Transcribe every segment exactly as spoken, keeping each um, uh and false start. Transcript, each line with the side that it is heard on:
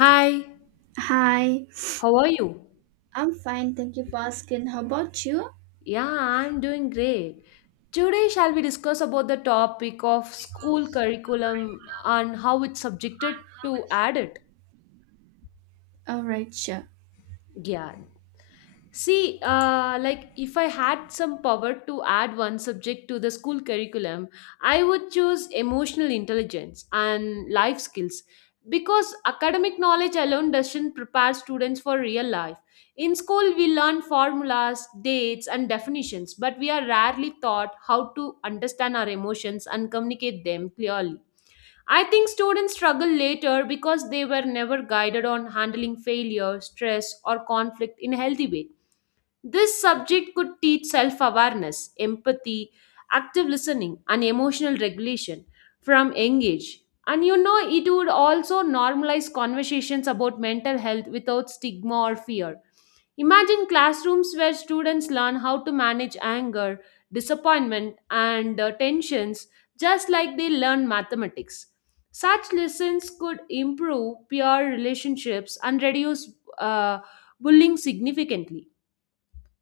left: Hi,
right: Hi,
left: how are you?
right: I'm fine. Thank you for asking. How about you?
left: Yeah, I'm doing great. Today shall we discuss about the topic of school curriculum and how it's subjected to add it?
right: All right, sure.
left: Yeah. See, uh, like if I had some power to add one subject to the school curriculum, I would choose emotional intelligence and life skills because academic knowledge alone doesn't prepare students for real life. In school, we learn formulas, dates, and definitions, but we are rarely taught how to understand our emotions and communicate them clearly. I think students struggle later because they were never guided on handling failure, stress, or conflict in a healthy way. This subject could teach self awareness, empathy, active listening, and emotional regulation from young age. And you know, it would also normalize conversations about mental health without stigma or fear. Imagine classrooms where students learn how to manage anger, disappointment, and uh, tensions just like they learn mathematics. Such lessons could improve peer relationships and reduce uh, bullying significantly.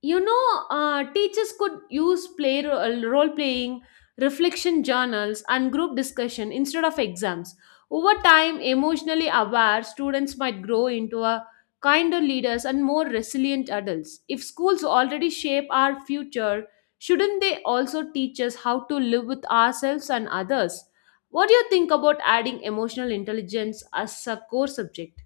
left: You know, uh, teachers could use play role playing, reflection journals and group discussion instead of exams. Over time, emotionally aware students might grow into a kinder leaders and more resilient adults. If schools already shape our future, shouldn't they also teach us how to live with ourselves and others? What do you think about adding emotional intelligence as a core subject?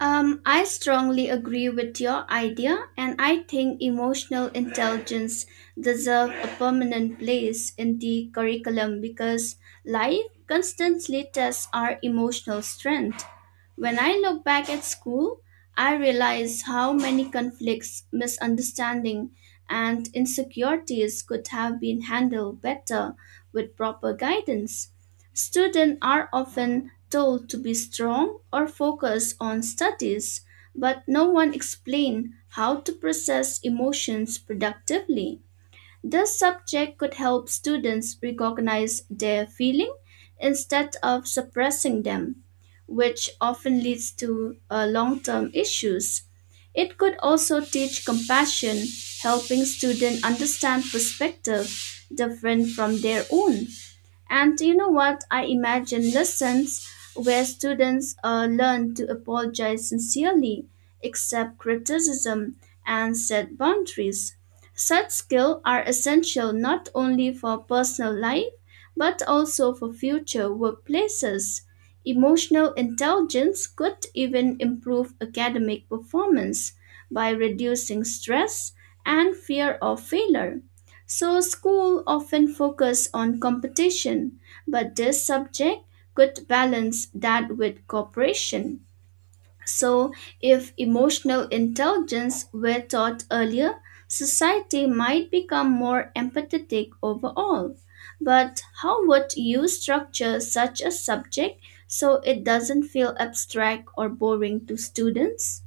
right: Um, I strongly agree with your idea, and I think emotional intelligence deserves a permanent place in the curriculum because life constantly tests our emotional strength. When I look back at school, I realize how many conflicts, misunderstanding, and insecurities could have been handled better with proper guidance. Students are often told to be strong or focus on studies, but no one explains how to process emotions productively. This subject could help students recognize their feeling instead of suppressing them, which often leads to uh, long-term issues. It could also teach compassion, helping students understand perspective different from their own. And you know what? I imagine lessons where students uh, learn to apologize sincerely, accept criticism, and set boundaries. Such skills are essential not only for personal life, but also for future workplaces. Emotional intelligence could even improve academic performance by reducing stress and fear of failure. So school often focus on competition, but this subject could balance that with cooperation. So, if emotional intelligence were taught earlier, society might become more empathetic overall. But how would you structure such a subject so it doesn't feel abstract or boring to students?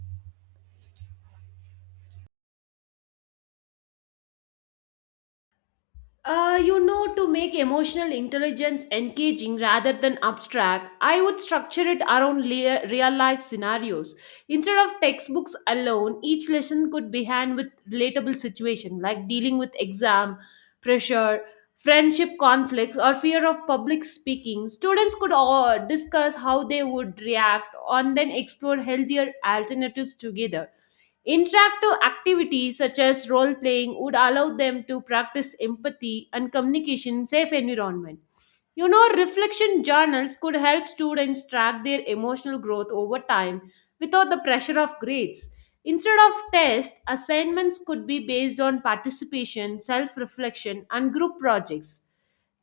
left: Uh, you know, to make emotional intelligence engaging rather than abstract, I would structure it around lea- real life scenarios. Instead of textbooks alone, each lesson could be hand with relatable situation like dealing with exam pressure, friendship conflicts, or fear of public speaking. Students could all discuss how they would react and then explore healthier alternatives together. Interactive activities such as role playing would allow them to practice empathy and communication in safe environment. You know, reflection journals could help students track their emotional growth over time without the pressure of grades. Instead of tests, assignments could be based on participation, self reflection, and group projects.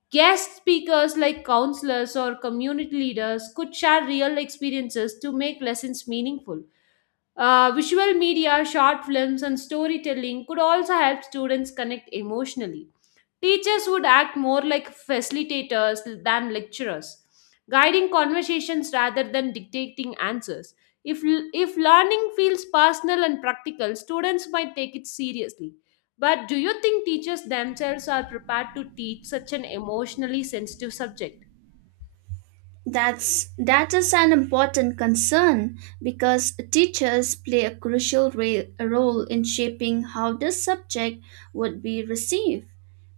left: Guest speakers like counselors or community leaders could share real experiences to make lessons meaningful. Uh, visual media, short films, and storytelling could also help students connect emotionally. Teachers would act more like facilitators than lecturers, guiding conversations rather than dictating answers. If, if learning feels personal and practical, students might take it seriously. But do you think teachers themselves are prepared to teach such an emotionally sensitive subject?
right: That's that is an important concern because teachers play a crucial ra- role in shaping how the subject would be received.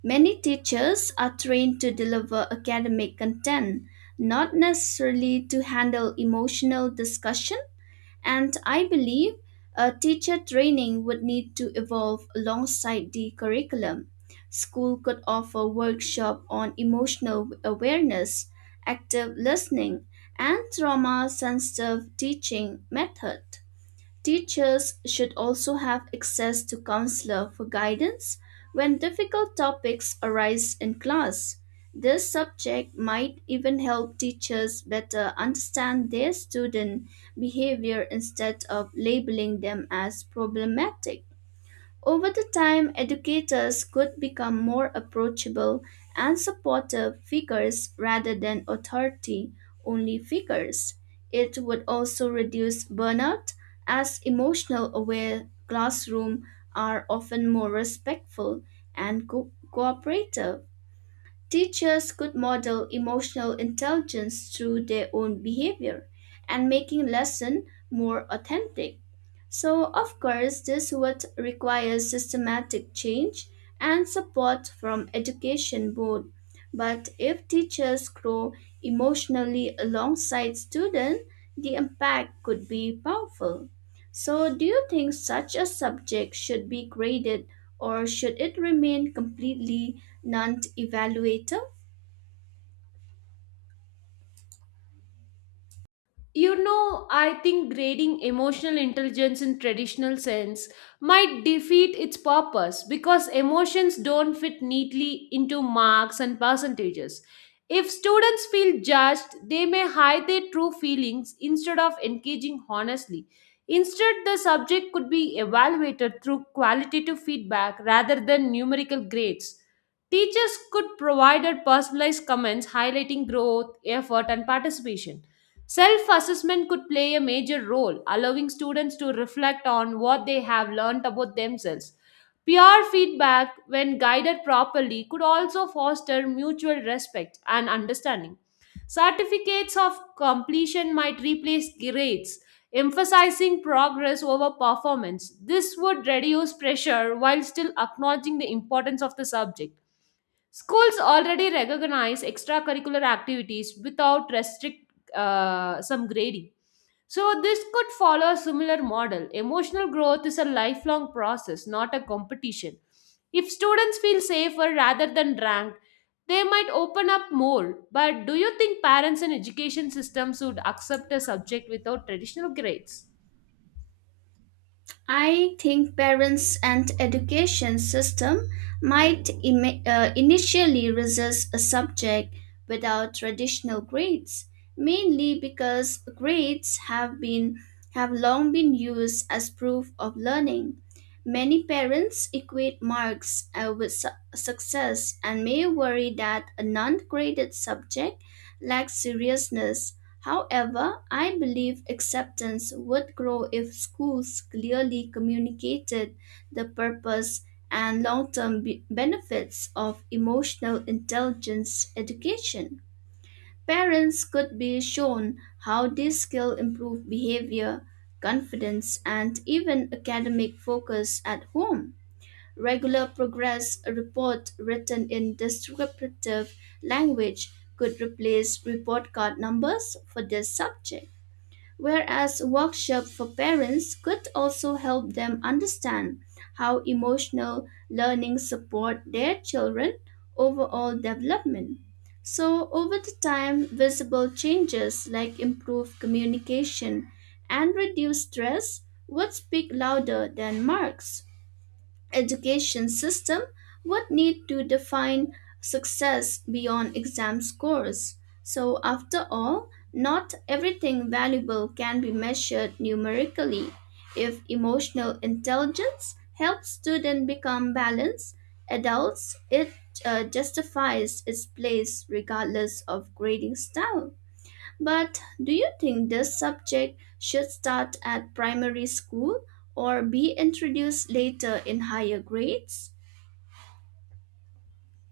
right: Many teachers are trained to deliver academic content, not necessarily to handle emotional discussion, and I believe uh, teacher training would need to evolve alongside the curriculum. School could offer workshop on emotional awareness, active listening, and trauma sensitive teaching method. Teachers should also have access to counselor for guidance when difficult topics arise in class. This subject might even help teachers better understand their student behavior instead of labeling them as problematic. Over the time, educators could become more approachable and supportive figures rather than authority only figures. It would also reduce burnout as emotional aware classrooms are often more respectful and co- cooperative. Teachers could model emotional intelligence through their own behavior and making lesson more authentic. So of course this would require systematic change and support from education board. But if teachers grow emotionally alongside students, the impact could be powerful. So, do you think such a subject should be graded or should it remain completely non evaluative?
left: You know, I think grading emotional intelligence in traditional sense might defeat its purpose because emotions don't fit neatly into marks and percentages. If students feel judged, they may hide their true feelings instead of engaging honestly. Instead, the subject could be evaluated through qualitative feedback rather than numerical grades. Teachers could provide personalized comments highlighting growth, effort, and participation. Self assessment could play a major role, allowing students to reflect on what they have learned about themselves. Peer feedback, when guided properly, could also foster mutual respect and understanding. Certificates of completion might replace grades, emphasizing progress over performance. This would reduce pressure while still acknowledging the importance of the subject. Schools already recognize extracurricular activities without restrict uh, some grading. So this could follow a similar model. Emotional growth is a lifelong process, not a competition. If students feel safer rather than ranked, they might open up more. But do you think parents and education systems would accept a subject without traditional grades?
right: I think parents and education system might imi- uh, initially resist a subject without traditional grades, mainly because grades have been have long been used as proof of learning. Many parents equate marks uh, with su- success and may worry that a non-graded subject lacks seriousness. However, I believe acceptance would grow if schools clearly communicated the purpose and long term benefits of emotional intelligence education. Parents could be shown how this skill improve behavior, confidence, and even academic focus at home. Regular progress report written in descriptive language could replace report card numbers for this subject, whereas workshops for parents could also help them understand how emotional learning support their children overall development. So over the time, visible changes like improved communication and reduced stress would speak louder than marks. Education system would need to define success beyond exam scores. So, after all, not everything valuable can be measured numerically. If emotional intelligence helps students become balanced adults, it uh, justifies its place regardless of grading style. But do you think this subject should start at primary school or be introduced later in higher grades?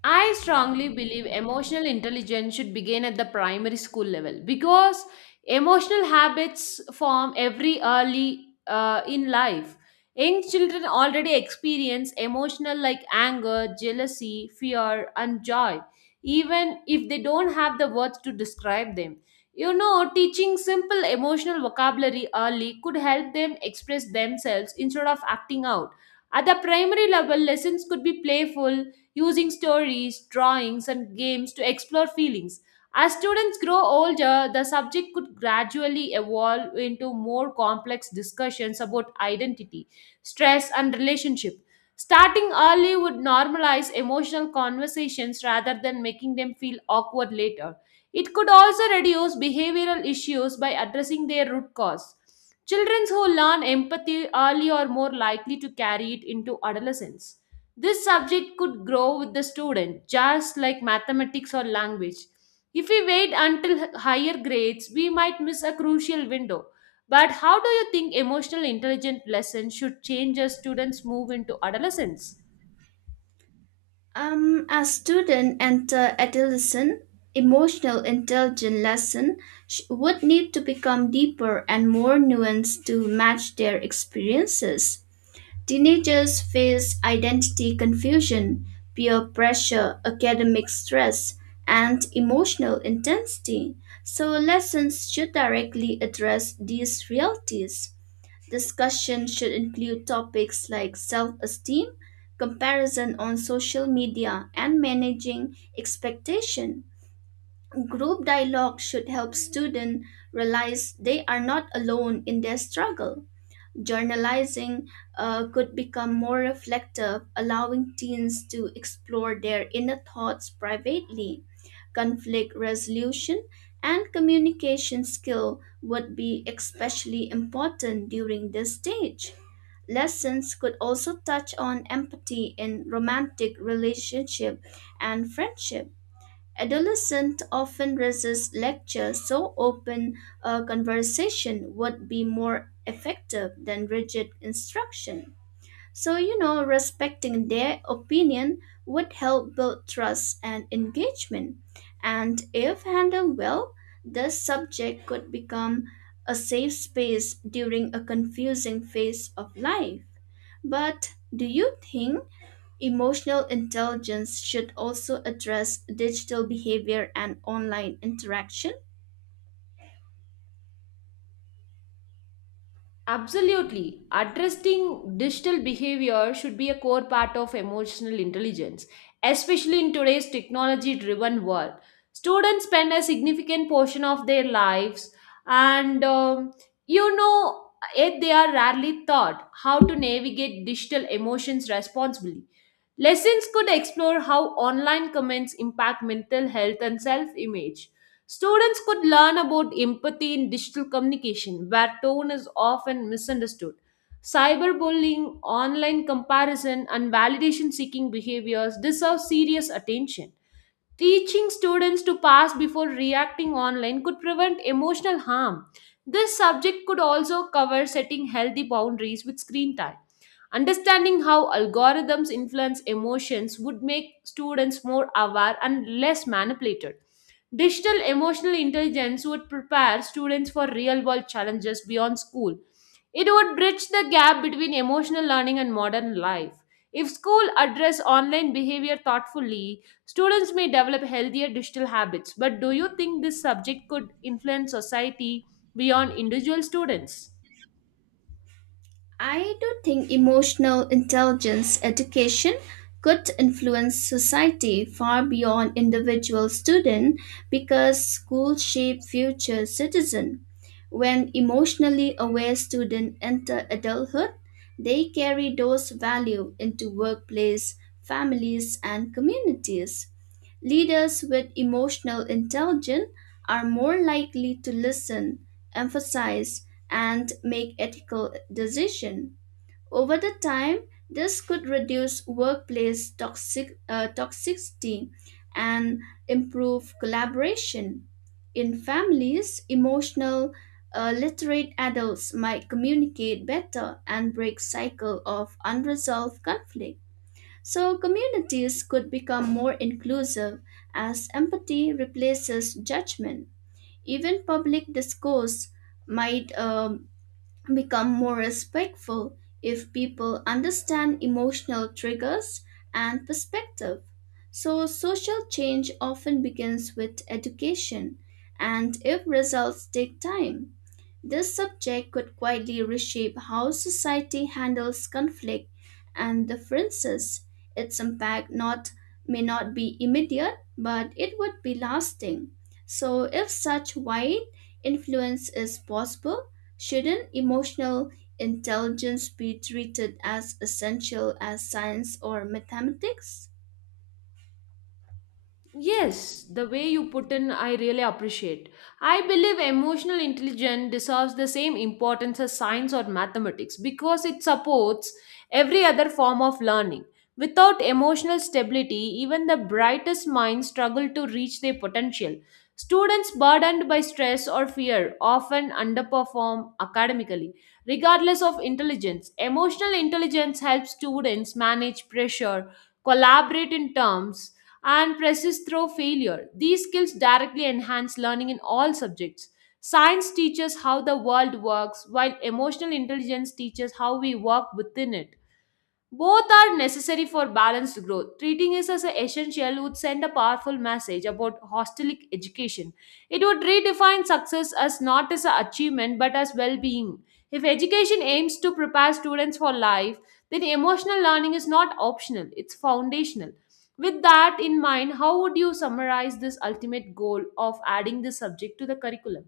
left: I strongly believe emotional intelligence should begin at the primary school level because emotional habits form every early uh, in life. Young children already experience emotional like anger, jealousy, fear, and joy, even if they don't have the words to describe them. You know, teaching simple emotional vocabulary early could help them express themselves instead of acting out. At the primary level, lessons could be playful, using stories, drawings, and games to explore feelings. As students grow older, the subject could gradually evolve into more complex discussions about identity, stress, and relationship. Starting early would normalize emotional conversations rather than making them feel awkward later. It could also reduce behavioral issues by addressing their root cause. Children who learn empathy early are more likely to carry it into adolescence. This subject could grow with the student, just like mathematics or language. If we wait until h- higher grades, we might miss a crucial window. But how do you think emotional intelligence lessons should change as students move into adolescence?
right: Um, as students enter adolescence, emotional intelligence lesson sh- would need to become deeper and more nuanced to match their experiences. Teenagers face identity confusion, peer pressure, academic stress, and emotional intensity, so lessons should directly address these realities. Discussion should include topics like self esteem, comparison on social media, and managing expectation. Group dialogue should help students realize they are not alone in their struggle. Journalizing uh, could become more reflective, allowing teens to explore their inner thoughts privately. Conflict resolution and communication skill would be especially important during this stage. Lessons could also touch on empathy in romantic relationship and friendship. Adolescents often resist lectures, so open a conversation would be more effective than rigid instruction. So, you know, respecting their opinion would help build trust and engagement. And if handled well, the subject could become a safe space during a confusing phase of life. But do you think emotional intelligence should also address digital behavior and online interaction?
left: Absolutely. Addressing digital behavior should be a core part of emotional intelligence, especially in today's technology driven world. Students spend a significant portion of their lives, and um, you know, yet they are rarely taught how to navigate digital emotions responsibly. Lessons could explore how online comments impact mental health and self image. Students could learn about empathy in digital communication, where tone is often misunderstood. Cyberbullying, online comparison, and validation seeking behaviors deserve serious attention. Teaching students to pass before reacting online could prevent emotional harm. This subject could also cover setting healthy boundaries with screen time. Understanding how algorithms influence emotions would make students more aware and less manipulated. Digital emotional intelligence would prepare students for real world challenges beyond school. It would bridge the gap between emotional learning and modern life. If school address online behavior thoughtfully, students may develop healthier digital habits. But do you think this subject could influence society beyond individual students?
right: I do think emotional intelligence education could influence society far beyond individual student because schools shape future citizen. When emotionally aware students enter adulthood, they carry those values into workplace, families, and communities. Leaders with emotional intelligence are more likely to listen, emphasize, and make ethical decisions. Over the time, this could reduce workplace toxic, uh, toxicity and improve collaboration. In families, emotional uh, literate adults might communicate better and break cycle of unresolved conflict. So, communities could become more inclusive as empathy replaces judgment. Even public discourse might um, become more respectful if people understand emotional triggers and perspective. So, social change often begins with education, and if results take time. This subject could quietly reshape how society handles conflict and differences. Its impact not may not be immediate, but it would be lasting. So if such wide influence is possible, shouldn't emotional intelligence be treated as essential as science or mathematics?
left: Yes, the way you put in, I really appreciate. I believe emotional intelligence deserves the same importance as science or mathematics because it supports every other form of learning. Without emotional stability, even the brightest minds struggle to reach their potential. Students burdened by stress or fear often underperform academically. Regardless of intelligence, emotional intelligence helps students manage pressure, collaborate in terms, and persist through failure. These skills directly enhance learning in all subjects. Science teaches how the world works, while emotional intelligence teaches how we work within it. Both are necessary for balanced growth. Treating it as an essential would send a powerful message about holistic education. It would redefine success as not as an achievement but as well being. If education aims to prepare students for life, then emotional learning is not optional, it's foundational. With that in mind, how would you summarize this ultimate goal of adding this subject to the curriculum?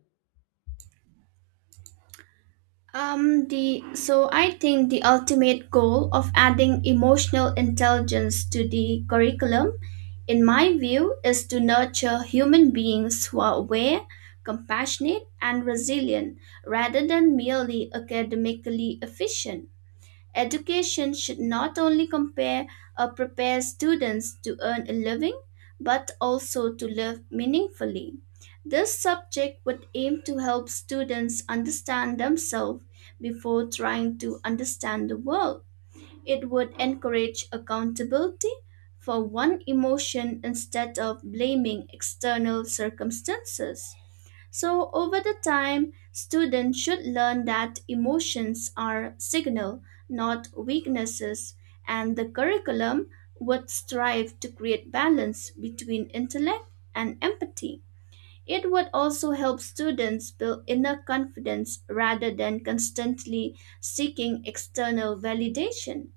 right: Um, the so I think the ultimate goal of adding emotional intelligence to the curriculum, in my view, is to nurture human beings who are aware, compassionate, and resilient rather than merely academically efficient. Education should not only compare or prepare students to earn a living, but also to live meaningfully. This subject would aim to help students understand themselves before trying to understand the world. It would encourage accountability for one emotion instead of blaming external circumstances. So over the time, students should learn that emotions are signal, not weaknesses, and the curriculum would strive to create balance between intellect and empathy. It would also help students build inner confidence rather than constantly seeking external validation.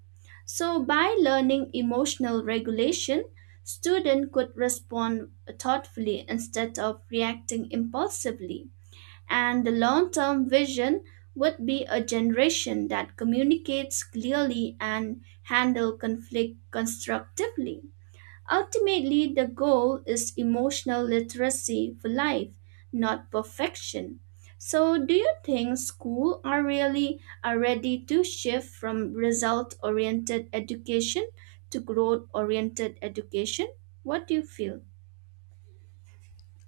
right: So by learning emotional regulation, student could respond thoughtfully instead of reacting impulsively. And the long term vision would be a generation that communicates clearly and handle conflict constructively. Ultimately, the goal is emotional literacy for life, not perfection. So, do you think schools are really are ready to shift from result oriented education to growth oriented education? What do you feel?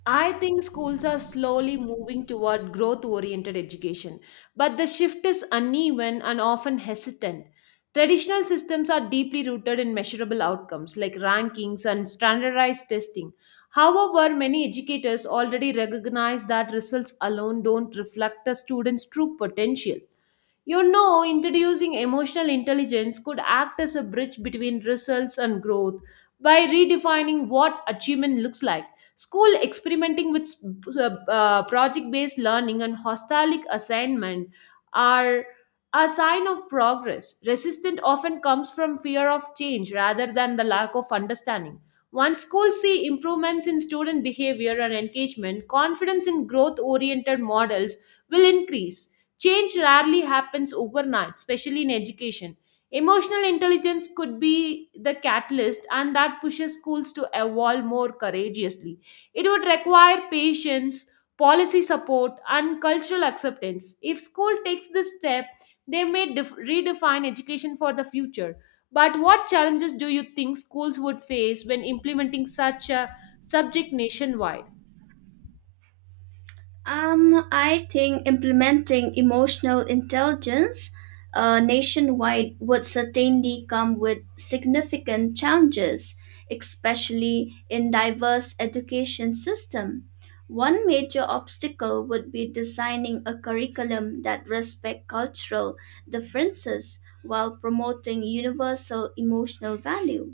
left: I think schools are slowly moving toward growth oriented education, but the shift is uneven and often hesitant. Traditional systems are deeply rooted in measurable outcomes like rankings and standardized testing. However, many educators already recognize that results alone don't reflect a student's true potential. You know, introducing emotional intelligence could act as a bridge between results and growth by redefining what achievement looks like. School experimenting with project based learning and holistic assignment are a sign of progress. Resistance often comes from fear of change rather than the lack of understanding. Once schools see improvements in student behavior and engagement, confidence in growth oriented models will increase. Change rarely happens overnight, especially in education. Emotional intelligence could be the catalyst, and that pushes schools to evolve more courageously. It would require patience, policy support, and cultural acceptance. If school takes this step, they may def- redefine education for the future. But what challenges do you think schools would face when implementing such a subject nationwide?
right: Um, I think implementing emotional intelligence uh, nationwide would certainly come with significant challenges, especially in diverse education system. One major obstacle would be designing a curriculum that respect cultural differences while promoting universal emotional value.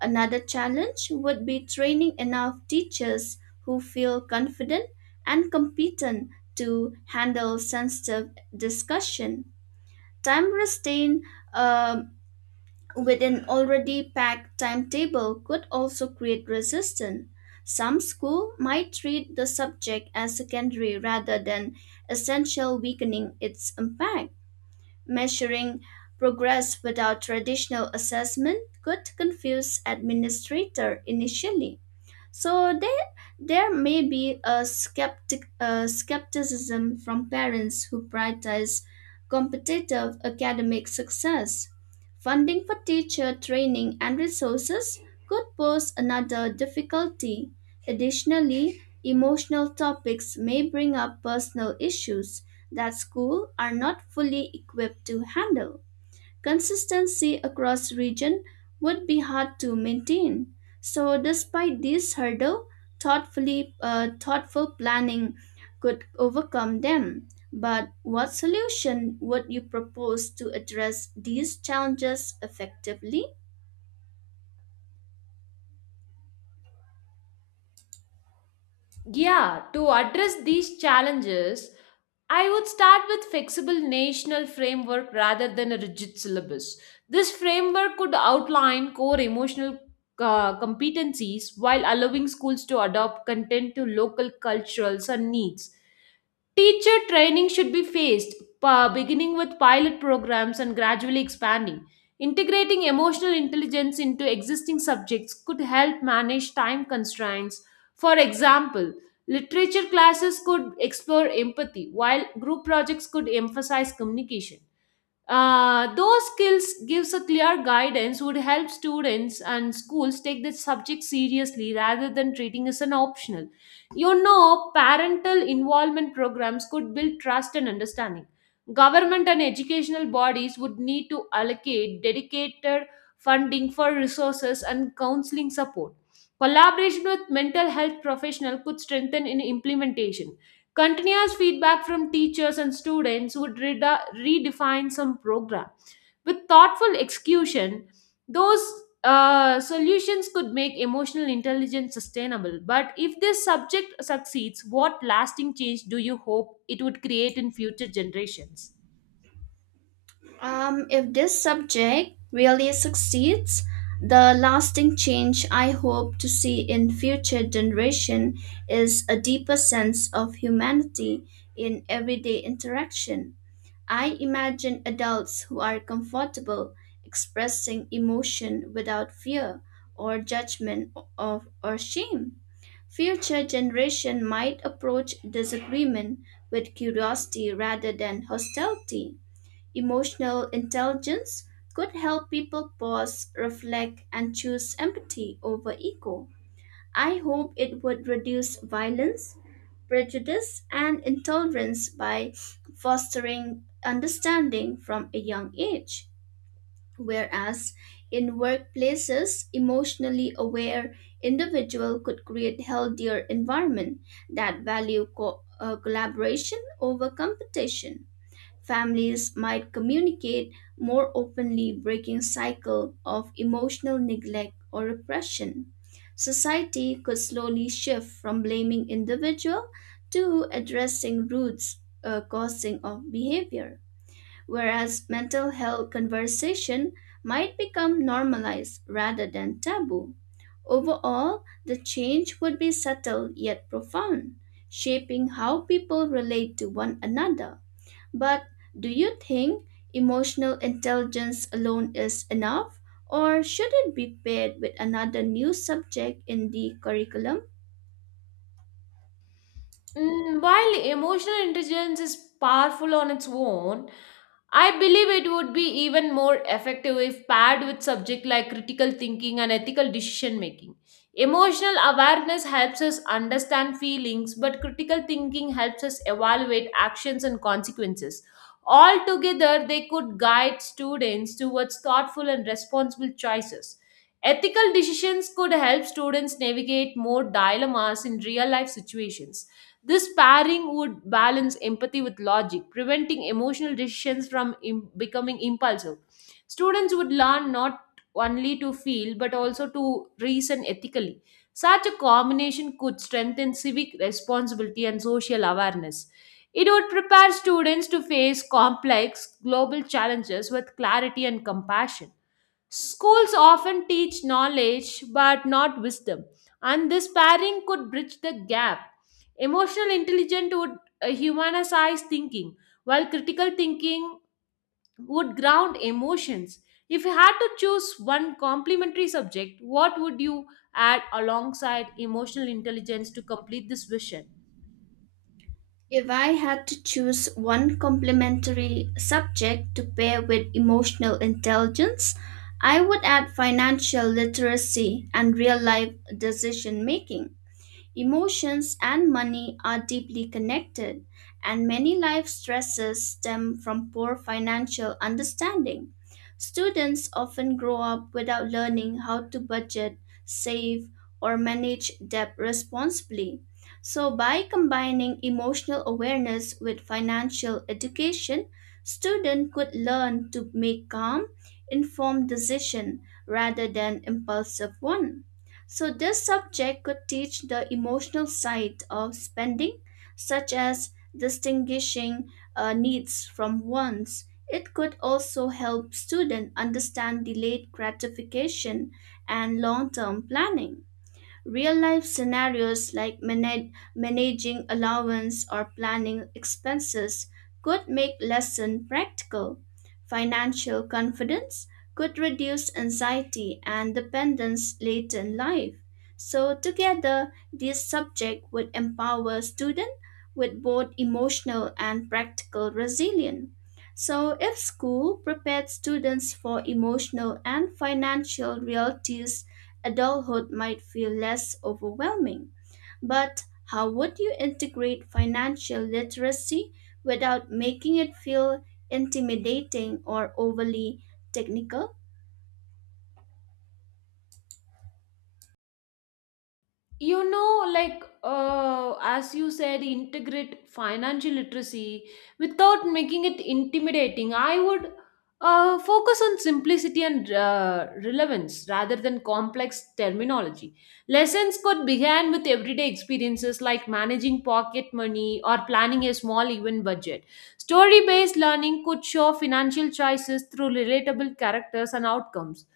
right: Another challenge would be training enough teachers who feel confident and competent to handle sensitive discussion. Time restraint um, with an already packed timetable could also create resistance. Some school might treat the subject as secondary rather than essential, weakening its impact. Measuring progress without traditional assessment could confuse administrators initially. So there, there may be a skeptic uh, skepticism from parents who prioritize competitive academic success. Funding for teacher training and resources could pose another difficulty. Additionally, emotional topics may bring up personal issues that schools are not fully equipped to handle. Consistency across region would be hard to maintain. So despite this hurdle, thoughtfully uh, thoughtful planning could overcome them. But what solution would you propose to address these challenges effectively?
left: Yeah, to address these challenges, I would start with flexible national framework rather than a rigid syllabus. This framework could outline core emotional uh, competencies while allowing schools to adopt content to local cultures and needs. Teacher training should be phased, pa- beginning with pilot programs and gradually expanding. Integrating emotional intelligence into existing subjects could help manage time constraints. For example, literature classes could explore empathy, while group projects could emphasize communication. Uh, those skills gives a clear guidance would help students and schools take the subject seriously rather than treating as an optional. You know, parental involvement programs could build trust and understanding. Government and educational bodies would need to allocate dedicated funding for resources and counseling support. Collaboration with mental health professional could strengthen in implementation. Continuous feedback from teachers and students would reda- redefine some program. With thoughtful execution, those uh, solutions could make emotional intelligence sustainable. But if this subject succeeds, what lasting change do you hope it would create in future generations?
right: Um, if this subject really succeeds, the lasting change I hope to see in future generation is a deeper sense of humanity in everyday interaction. I imagine adults who are comfortable expressing emotion without fear or judgment of or shame. Future generation might approach disagreement with curiosity rather than hostility. Emotional intelligence could help people pause, reflect, and choose empathy over ego. I hope it would reduce violence, prejudice, and intolerance by fostering understanding from a young age. Whereas in workplaces, emotionally aware individual could create healthier environment that value co- uh, collaboration over competition. Families might communicate more openly, breaking cycle of emotional neglect or repression. Society could slowly shift from blaming individual to addressing roots uh, causing of behavior, whereas mental health conversation might become normalized rather than taboo. Overall, the change would be subtle yet profound, shaping how people relate to one another. But do you think emotional intelligence alone is enough, or should it be paired with another new subject in the curriculum?
left: Mm, while emotional intelligence is powerful on its own, I believe it would be even more effective if paired with subject like critical thinking and ethical decision making. Emotional awareness helps us understand feelings, but critical thinking helps us evaluate actions and consequences. Altogether, they could guide students towards thoughtful and responsible choices. Ethical decisions could help students navigate more dilemmas in real life situations. This pairing would balance empathy with logic, preventing emotional decisions from im- becoming impulsive. Students would learn not only to feel but also to reason ethically. Such a combination could strengthen civic responsibility and social awareness. It would prepare students to face complex global challenges with clarity and compassion. Schools often teach knowledge but not wisdom, and this pairing could bridge the gap. Emotional intelligence would uh, humanize thinking, while critical thinking would ground emotions. If you had to choose one complementary subject, what would you add alongside emotional intelligence to complete this vision?
right: If I had to choose one complementary subject to pair with emotional intelligence, I would add financial literacy and real life decision making. Emotions and money are deeply connected, and many life stresses stem from poor financial understanding. Students often grow up without learning how to budget, save, or manage debt responsibly. So, by combining emotional awareness with financial education, students could learn to make calm, informed decision rather than impulsive one. So, this subject could teach the emotional side of spending, such as distinguishing uh, needs from wants. It could also help students understand delayed gratification and long term planning. Real life scenarios like manag- managing allowance or planning expenses could make lesson practical. Financial confidence could reduce anxiety and dependence later in life. So together, this subject would empower students with both emotional and practical resilience. So if school prepared students for emotional and financial realities, adulthood might feel less overwhelming. But how would you integrate financial literacy without making it feel intimidating or overly technical?
left: You know like uh, as you said, integrate financial literacy without making it intimidating, I would uh, focus on simplicity and uh, relevance rather than complex terminology. Lessons could begin with everyday experiences like managing pocket money or planning a small event budget. Story based learning could show financial choices through relatable characters and outcomes.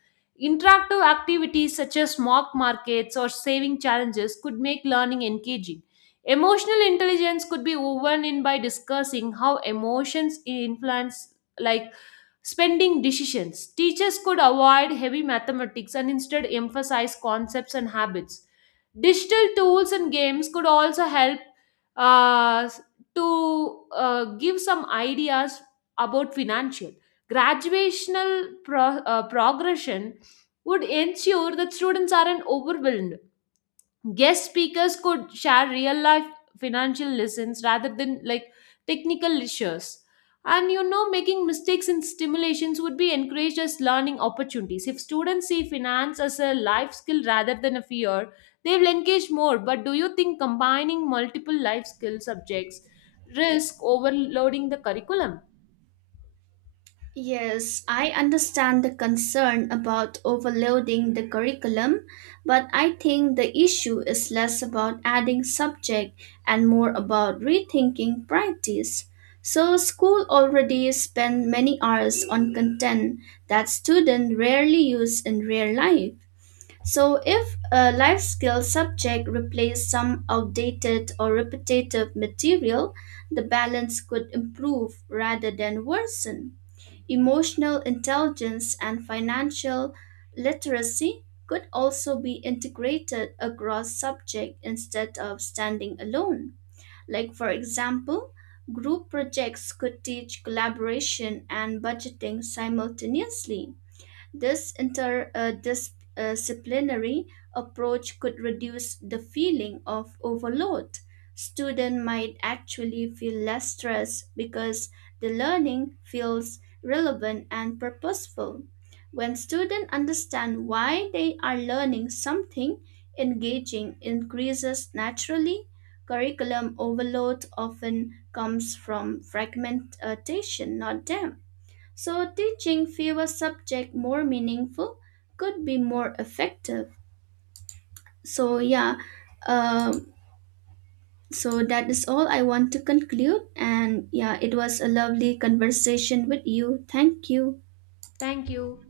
left: Interactive activities such as mock markets or saving challenges could make learning engaging. Emotional intelligence could be woven in by discussing how emotions influence, like spending decisions. Teachers could avoid heavy mathematics and instead emphasize concepts and habits. Digital tools and games could also help, uh, to uh, give some ideas about financial graduational pro- uh, progression would ensure that students aren't overwhelmed. Guest speakers could share real life financial lessons rather than like technical lectures. And you know, making mistakes in stimulations would be encouraged as learning opportunities. If students see finance as a life skill rather than a fear, they will engage more. But do you think combining multiple life skill subjects risk overloading the curriculum?
right: Yes, I understand the concern about overloading the curriculum, but I think the issue is less about adding subject and more about rethinking practice. So school already spend many hours on content that students rarely use in real life. So if a life skill subject replaced some outdated or repetitive material, the balance could improve rather than worsen. Emotional intelligence and financial literacy could also be integrated across subjects instead of standing alone. Like, for example, group projects could teach collaboration and budgeting simultaneously. This interdisciplinary approach could reduce the feeling of overload. Students might actually feel less stress because the learning feels relevant and purposeful. When students understand why they are learning something, engaging increases naturally. Curriculum overload often comes from fragmentation, not depth. So, teaching fewer subjects more meaningful could be more effective. So, yeah, um, so that is all I want to conclude. And yeah, it was a lovely conversation with you. Thank you.
left: Thank you.